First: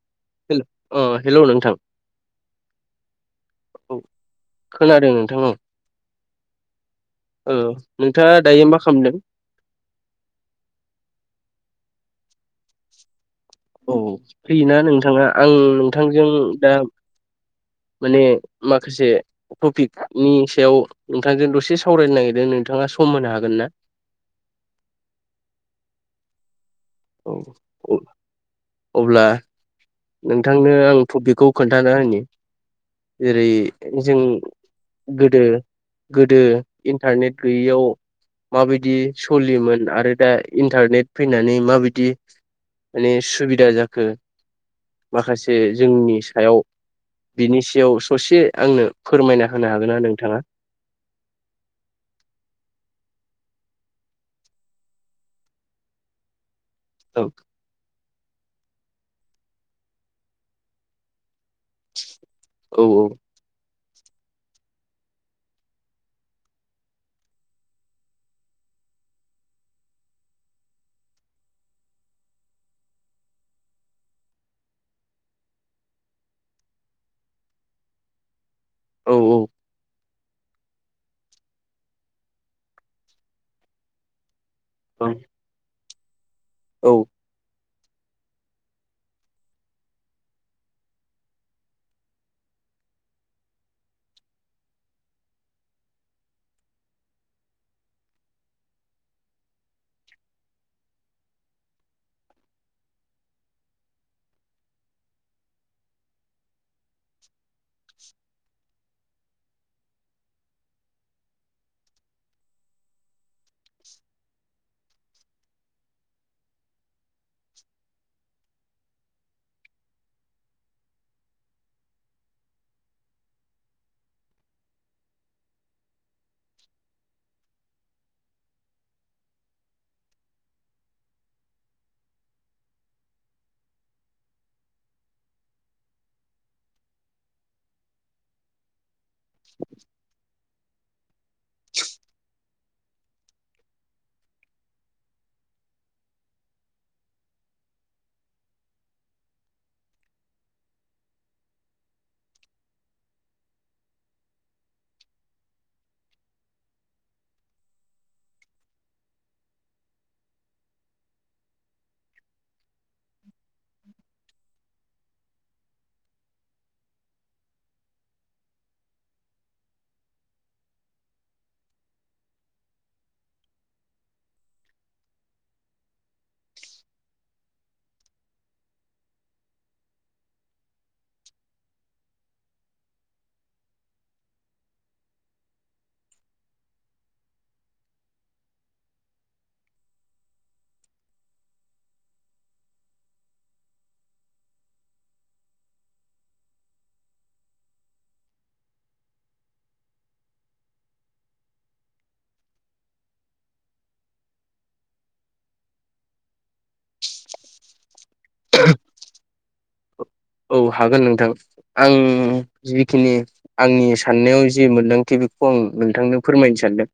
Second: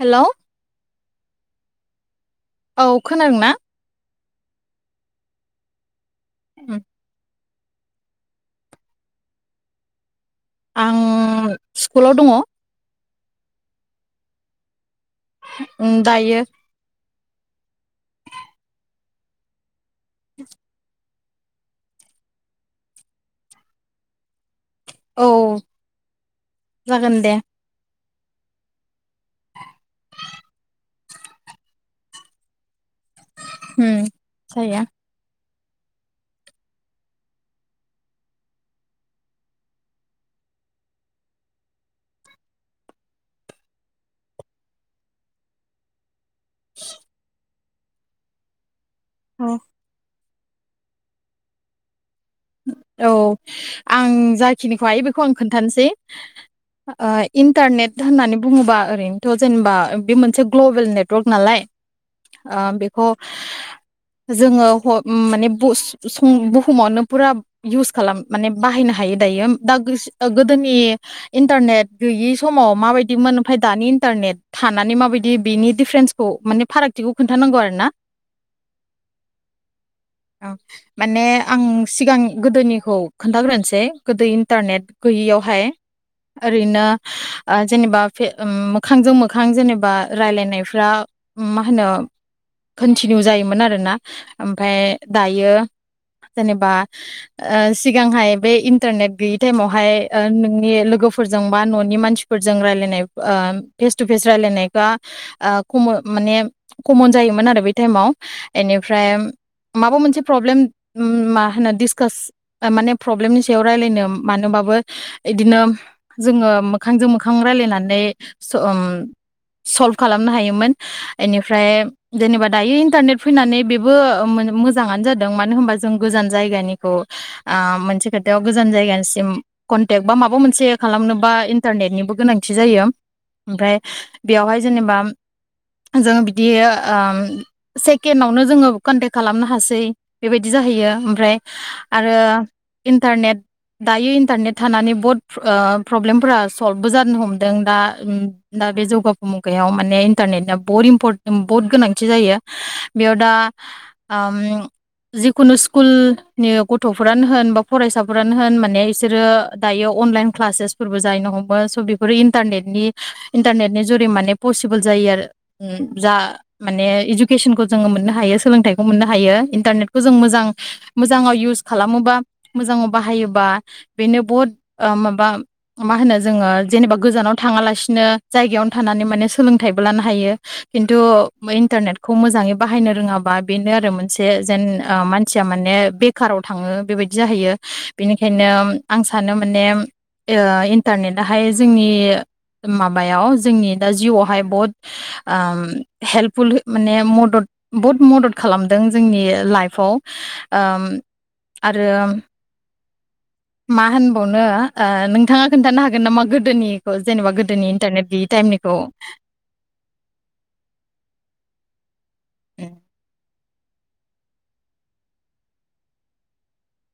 Hello हेल अ hello नोंथां औ खोनादों ना औ खोनादों नोंथां ओं। होम औ नोंथाङा दायो मा खालामदों। आं स्कुलाव दङ औ फैयोना नोंथा थाङा आं उम नोंथांजों दायो दा माने माखासे थपिक नि सायाव नोंथांजों दसे सावरायनो नागिरदों नोंथाङा सम होनो हागोन ना? औ जागोन दे औ अब्ला नोंथांनो आं टपिकखौ खोन्थानो होनि जेरै उम जों जायो गोदो गोदो इन्टारनेट गैयैयाव माबायदि सलियोमोन आरो दा इन्टारनेट फैनानै माबायदि माने सुबि दा जाखो माखासे जोंनि सो सायाव बिनि सा याव ससे आंनो फोरमायना औ होनो हागोन ना नोंथाङा औ आं जाखिनिखौहायो बेखौ आं खोन्थानोसै ओ औ इन्थारनेट होननानै बुङोबा ओरैनोथ जेनेबा बे मोनसे ग्ल ओ औ बेखौ जोङो ह' माने बुस सम बुहुमावनो फुरा इउस खालाम माने बाहायनो हायो दायो दा गोस गोदोनि इन्टारनेट गैयि समाव माबायदिमोन ओमफ्राय दानि इन्टारनेट थानानै माबायदि बेनि डिफारेन्सखौ माने फारागथिखौ खोन्थानांगौ आरोना। औ औ औ माने आं सिगां गोदोनिखौ खोन्थाग्रोनोसै गोदोय टारनेट औ गैयियावहाय ओरैनो औ जेनेबा मोखांजों मोखां जेनेबा रायलायनायफ्रा मा होनो कन्टिनिउ जायोमोन आरोना ओमफ्राय दायो जेनेबा ओ सिगांहाय बे इन्टारनेट गैयै टाइमावहाय ओ नोंनि लोगोफोरजों बा ननि मानसिफोरजों रायलायनाय ओ फेस थु‌फेस रायलायनाय खा आ माने कमन जायोमोन आरो बे टाइमाव एनिफ्राय माबा मोनसे प्रब्लेम मा होनो। दिसकास माने प्रब्लेमनि सा सायाव रायलायनो मानोबाबो इदिनो जोङो मोखांजों मोखां रायलायनानै स उम सल्भ खालामनो हायोमोन एनिफ्राय जेनेबा दायो इन्टारनेट फैनानै बेबो ओ मोजाङानो जादों मानो होनबा जों गोजान जायगानि खौ ओ मोनसे खोथायाव गोजान जायगानिसिम कनटेक्ट बा माबा मोनसे खालामनोबा इन्टारनेटनिबो गोनांथि जायो ओमफ्राय बेयावहाय जेनेबा जों बिदि ओ सेकेणडआवनो जोङो कन्टेक्ट खालामनो हासै बेबायदि जाहैयो। ओमफ्राय आरो इन्टारनेट दायो इन्टारनेट थानानै बहुत प्रब्लेमफोरा सल्भबो जानो हमदों दा दा बे जौगाफु मुगायाव माने इन्टारनेटआ बहत इम्प बहुत गोनांथि जायो बेयाव दा जिखुनु स्कुल गथ फोरानो होन बा फरायसाफोरानो होन माने बिसोरो दायो अनलाइन क्लासेसफोरबो जाहैनो हमो स बेफोरो इन्टारनेटनि इन्टारनेटनि जरै माने पसि [unintelligible] जायो आरो उम जा माने इडुकेसनखौ जोङो मोननो हायो सोलोंथाइखौ मोननो हायो इन्टारनेटखौ जों मोजां मोजाङाव इउस खालामोबा मोजाङाव बाहायोबा बेनो बहुत ओ माबा मा होनो जोङो जेनेबा गोजानाव थाङालासिनो जायगायावनो थानानै माने सोलोंथाइबो लानो हायो। खिथु [unintelligible] इन्टारनेट खौ मोजाङै बाहायनो रोङाबा बेनो आरो मोनसे जेन मानसिया माने बेखाराव थाङो बेबायदि जाहैयो बिनिखायनो आं सानो माने ओ इन्टारनेटहाय जोंनि माबायाव जोंनि दा जिउआवहाय बुहुत ओ हेल्पफुल माने मदद बुहुद मदद खालामदों जोंनि लाइफआव। ओम आरो मा होनबावनो ओ नोंथाङा खोन्थानो हागोन नामा गोदोनिखौ जेनेबा गोदोनि इन्टारनेट गैयि टाइमनिखौ? औ हागोन नोंथां आं उम जिखिनि आंनि साननायाव जे मोनदांथिबेखौ आं नोंथांनो फोरमायनो सानदों।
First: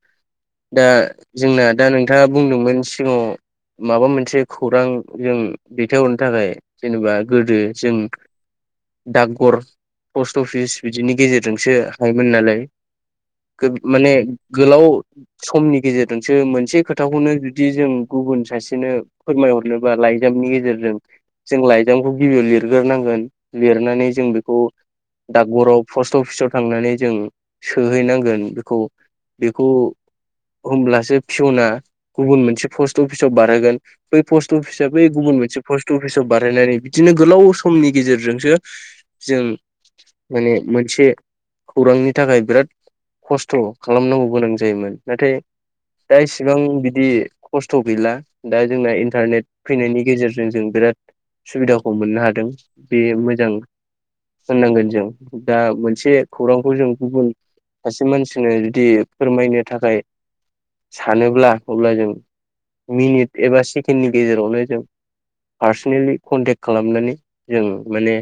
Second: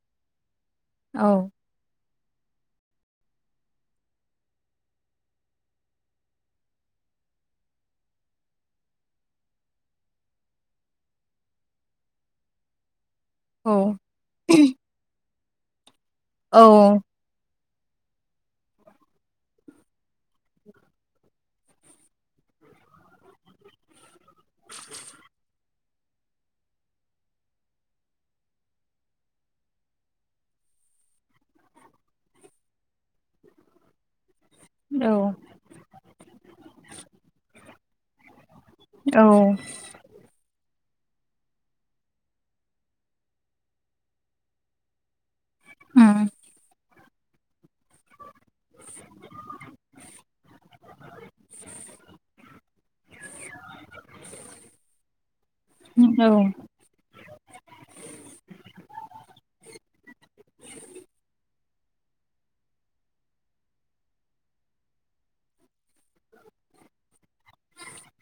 दा औ जोंना दा नों नोंथाङा बुंदोंमोन सिगाङाव माबा मोनसे खौरां जों दैथायहरनो थाखाय जेनेबा गोदो जों डागघर पस्ट अफिस बिदिनि गेजेरजोंसो हायोमोन नालाय। औ माने गोलाव समनि गेजेर नोंसो मोनसे औ खोथाखौनो बिदि जों गुबुन सासेनो फोरमायहरनोबा लाइजामनि गेजेरजों जों लाइजामखौ गिबियाव लिरो। गोरनांगोन लिरनानै जों बेख औ दागबरफ पस्ट अफिसाव थांनानै जों सोहैनांगोन बेखौ बेखौ होनब्लासो फिसना गुबुन मोनसे पस्ट अफिसाव बारहोगोन बै पस्ट अफिसा बै औ गुबुन मोनसे पस्ट अफिसाव बानायनानै बिदिनो गोलाव सम खनि गेजेरजोंसो औ जों माने मोन मोनसे खौरांनि थाखाय बिराद खस्थ खालामनांगौ गोनां जायोमोन नाथाय जाय सिगां बिदि खस्थ गैला दा जोंना इन्टारनेट फैनायनि गेजेरजों जों बिराद सुबिदाखौ मोनो। बे मोजां होननांगोन जों दा मोनसे खौरांखौ जों गुबुन सासे मानसिनो जुदि फोरमायनो थाखाय सानोब्ला अब्ला जों मिनिट एबा सेकेण्डनि गेजेरावनो जों फारस सेनेलि कनटेक्ट खालामनानै ओम माने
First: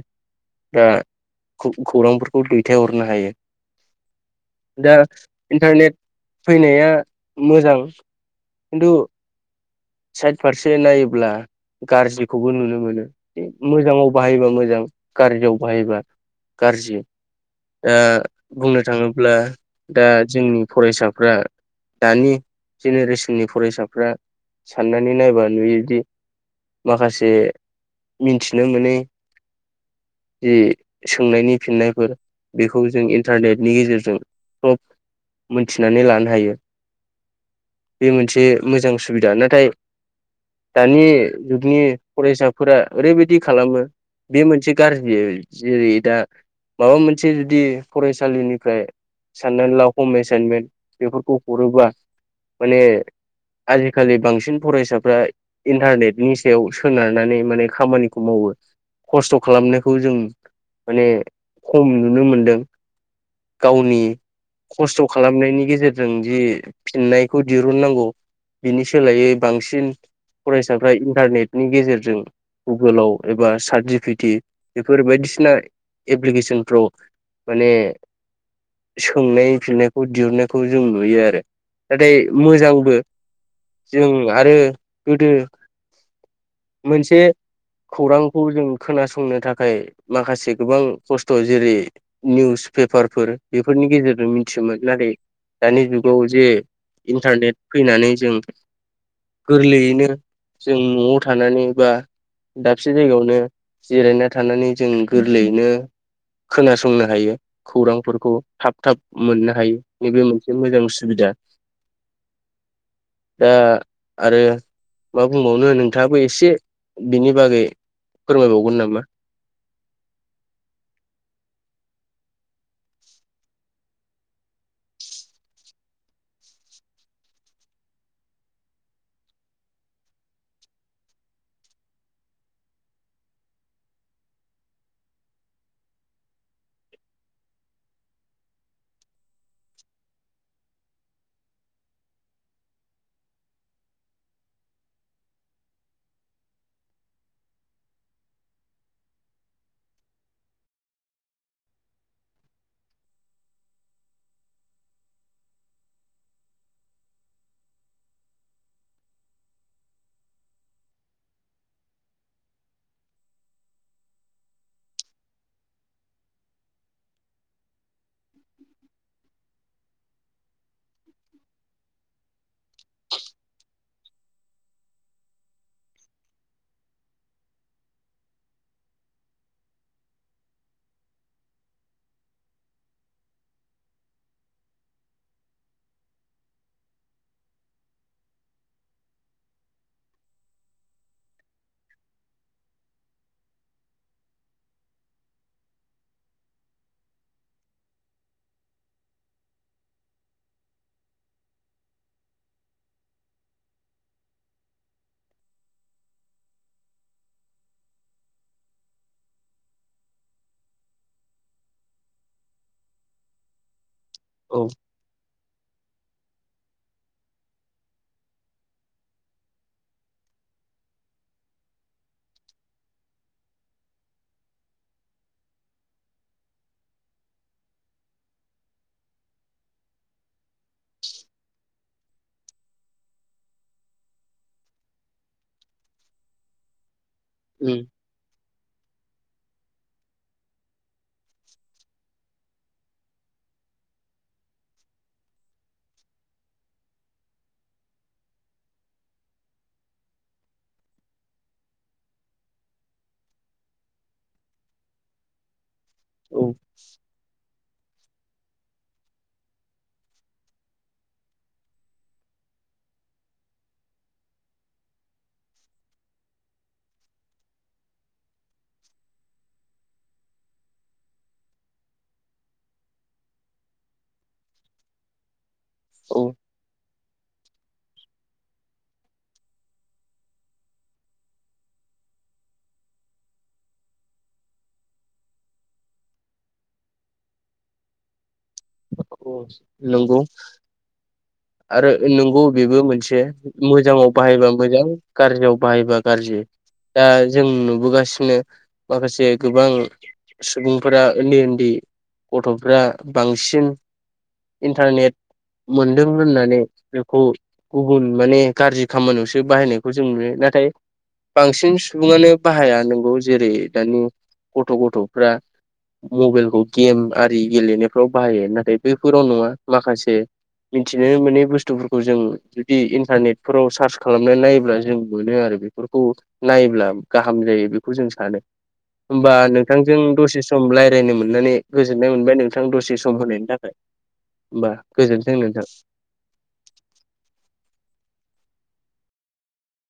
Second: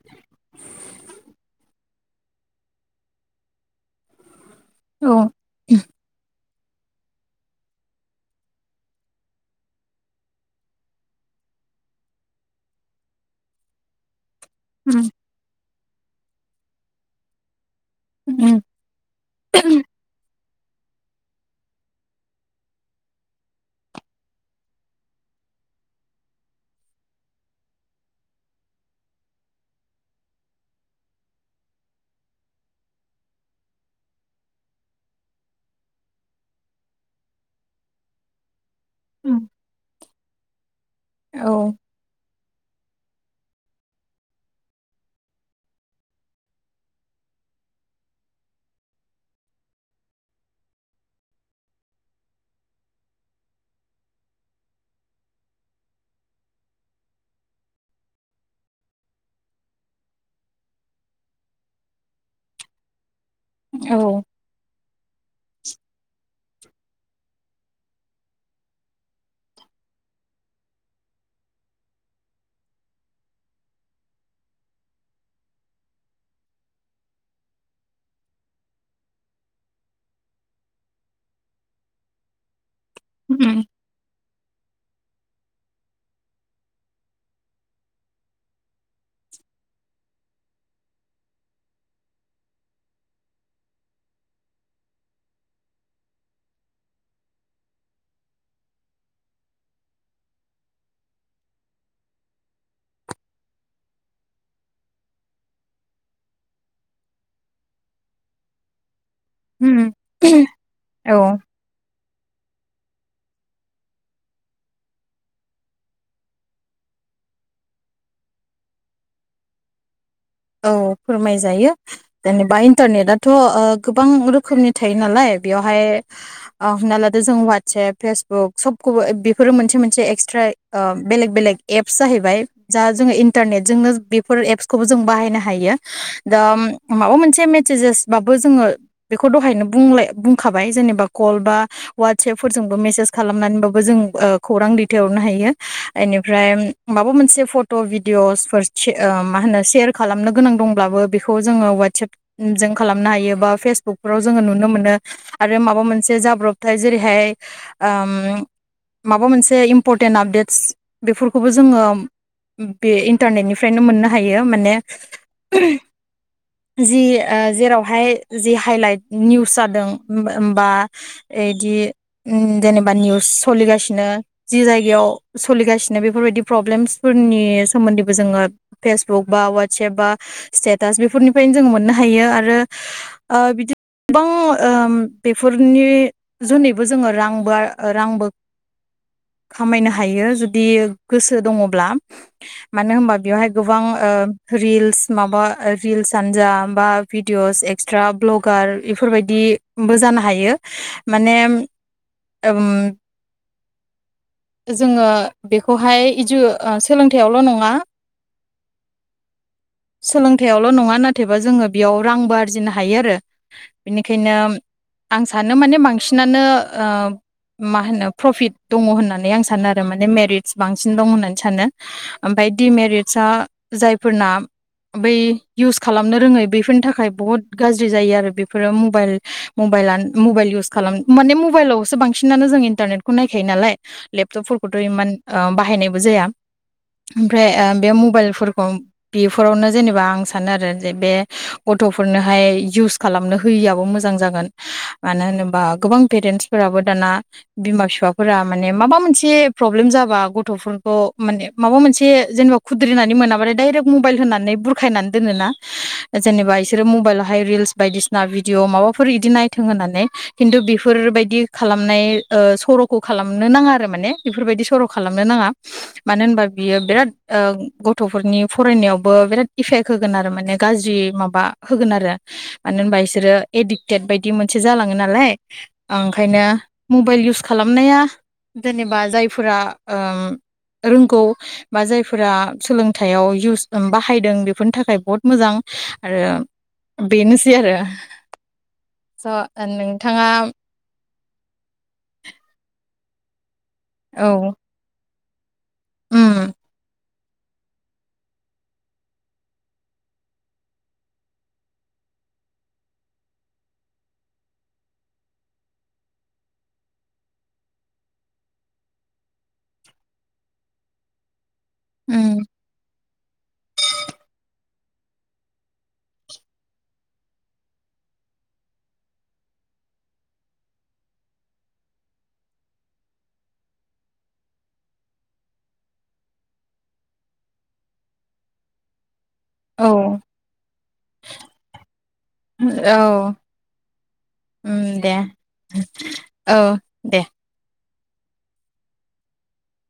दा खौ-खौरांफोरखौ दैथायहरनो हायो। दा इन्टारनेट फैनाया मोजां खिन्थु साइद फारसे नायोब्ला गाज्रिखौबो नुनो मोनो मोजाङाव बाहायबा मोजां गाज्रियाव फरायबा गाज्रि ओ बुंनो थाङोब्ला दा जोंनि फरायसाफ्रा दानि जेनेरेसननि फरायसाफ्रा साननानै नायबा नुयोदि माखासे मिथिनो मोनै जि सोंनायनि फिननायफोर बेखौ जों इन्टारनेटनि गेजेरजों सब मोनथिनानै लानो हायो बे मोनसे मोजां सुबिदा नाथाय दानि जुगनि फरायसा फोरा ओरैबायदि खालामो बे मोनसे गारजि जेरै दा माबा मोनसे जुदि फरायसालिनिफ्राय साननानै ला हम एसाइनमेन्ट बेफोरखौ हरोब्ला माने आजिखालि बांसिन फरायसाफ्रा इन्टारनेटनि सायाव सोनारनानै माने खामानिखौ मावो खस्थ खालामनायखौ जों माने खम नुनो मोनदों गावनि। खस्थ खालामनायनि गेजेरजों दि फिननायखौ दिरुननांगौ बिनि सोलायै बांसिन फरायसाफ्रा इन्टारनेटनि गेजेरजों गुगोलाव एबा सार्ट जिपिटि बेफोर बायदिसिना एप्लिकेसनफ्राव माने सोंनाय फिननायखौ दिहुननायखौ जों नुयो आरो नाथाय मोजां। बो जों आरो गोदो मोनसे खौरांखौ जों खोनासंनो थाखाय माखासे गोबां खस्थ जेरै निउस पेपारफोर बेफोरनि गेजेरजों मिथियोमोन नाथाय दानि जुगाव जे इन्टारनेट फैनानै जों गोरलैयैनो जों न'आव थानानै बा दाबसे जायगायावनो। जिरायना थानानै जों गोरलैयैनो खोनासंनो हायो खौरांफोरखौ थाब थाब मोननो हायो नैबे मोनसे मोजां सुबिदा। दा आरो मा बुंबावनो नोंथाङाबो एसे बिनि बागै। फोरमायबावगोन नामा? औ फोरमायजायो जेनेबा इन्टारनेटआथ ओ गोबां रोखोमनि थायो नालाय बेवहाय ओ हमना लादो जों वाटसेएप फेसबुक सबखौबो बेफोरो मोनसे मोनसे एक्सट्रा ओ बेलेग बेलेग एप्स जाहैबाय दा जोङो इन्टारनेटजोंनो बेफोर एपसखौबो जों बाहाय नो हायो दा माबा मोनसे मेसेजेसबाबो जोङो बेखौ दहायनो बुंलाय बुंखाबाय जेनेबा कल बा वाटसएपफोरजोंबो मेसेज खालामनानै बाबो जों खौरां दैथाय हरनो हायो इनिफ्राय माबा मोनसे फथ भिडिअसफोर शे ओ मा होनो शेर। खालामनो गोनां दंब्लाबो बेखौ जोङो वाटसेप जों खालामनो हायो बा फेसबुकफोराव जोङो नुनो मोनो आरो माबा मोनसे जाब्रबथाय जेरैहाय ओ माबा मोनसे इम्परटेन्ट आपडेटस बेफोरखौबो जोङो बे इन्टारनेटनिफ्रायनो मोननो हायो माने। जि ओ जेरावहाय जि हाइलाइट निउस जादों बा इदि उम जेनेबा निउस सलिगासिनो जि जायगायाव सलिगासिनो बेफोरबायदि प्रब्लेमसफोरनि सोमोन्दैबो जोङो फेसबुक बा वाट वटसेप बा स्टेटास बेफोरनिफ्रायनो जोङो मोननो हायो आरो ओ बिदि गोबां बेफोरनि जुनैबो जोङो रांबो रांबो खामायनो हायो जुदि गोसो दङब्ला मानो होनबा बेवहाय गोबां ओ। रिल्स माबा रिल्स आनोजा बा भिडिअस एक्सट्रा भ्लगार इफोरबायदिबो जानो हायो माने उम जोङो बेखौहाय इजु ओ सोलोंथायाइयावल' नङा सोलोंथायाइयावल' नङा नाथायबा जोङो बेयाव रांबो आरजिनो हायो आरो बिनिखायनो औ आं सानो माने मा बांसिनानो ओ मा होनो प्रपिट दङ होननानै आं सानो आरो माने मेरिटस बांसिन दं होननानै सानो ओमफाय डिमेरिटसा जाय फोरना बै इउस खालामनो रोङै बैफोरनि थाखाय बुहुत गाज्रि जायो आरो बेफोरो मबाइल मबाइला मबाइल इउस खालाम माने मबाइलावसो बांसिनानो जों इन्टारनेटखौ नायखायो नालाय लेपटपफोरखौथ इमान बाहायनायबो जाया। ओमफ्राय ओ उम बे मबाइलफोरखौ बेफोरावनो जेनेबा आं सानो आरो जे बे गथ'फोरनोहाय इउस खालामनो होयियाबो मोजां जागोन मानो होनोबा गोबां पेरेन्टसफोराबो दाना बिमा बिफाफोरा माने माबा मोनसे प्रब्लेम जाबा गथ'फोरखौ माने माबा मोनसे जेनेबा खुद्रिनानै मोनाबाथाय डायरेक्ट मबाइल होनानै बुरखायनानै दोनोना। औ जेनेबा इसोरो मबाइलावहाय रिल्स बायदिसिना भिडिअ माबाफोर इदि नायथों होननानै खिन्थु बेफोरबायदि खालामनाय ओ सरखौ खालामनो नाङा आरो माने बेफोरबायदि सर खालामनो नाङा मानो होनबा बियो बिराद गथ'फोरनि। फरायनायावबो बिराद इफेक्ट होगोन आरो माने गाज्रि माबा होगोन आरो मानो होनबा बिसोरो एडिक्टेड बायदि मोनसे जालाङो नालाय औ ओंखायनो मबाइल इउस खालामनाया जेनेबा जायफोरा ओम रोंगौ बा जायफोरा सोलोंथाइयाव [unintelligible] दों बाहायदों बेफोरनि थाखाय बहुत मोजां आरो बेनोसै आरो स औ नंगौ नोंथाङा आरो नंगौ बेबो मोनसे मोजाङाव बाहायबा औ मोजां गाज्रिआव। बायोबा गाज्रि उम दाज जों नुबोगासिनो माखासे गोबां सुबुंफोरा उन्दै उन्दै गथ'फ्रा बांसिन इन्टारनेट मोन दों होननानै बेखौ गुबुन माने गाज्रि खामानियावसो बाहायनायखौ जों नुयो नाथाय बांसिन सुबुङानो उम बाहाया नंगौ जेरै दानि गथ गथ' गथ'फ्रा मबाइलखौ गेम आरि गेलेनायफ्राव बाहायो नाथाय बैफोराव नङा माखासे मिथिनो मोनै बुस्थुफोरखौ जों जुदि इन्टारनेटफोराव सार्च खालामनानै नायोब्ला जों मोनो आरो बेफोरखौ नायोब्ला गाहाम जायो बेखौ जों सानो। होमबा औ नोंथांजों दसे सम रायज्लायनो मोननानै गोजोननाय मोनबाय नोंथां दसे सम औ होनायनि थाखाय होमबा उम दे गोजोन औ दे।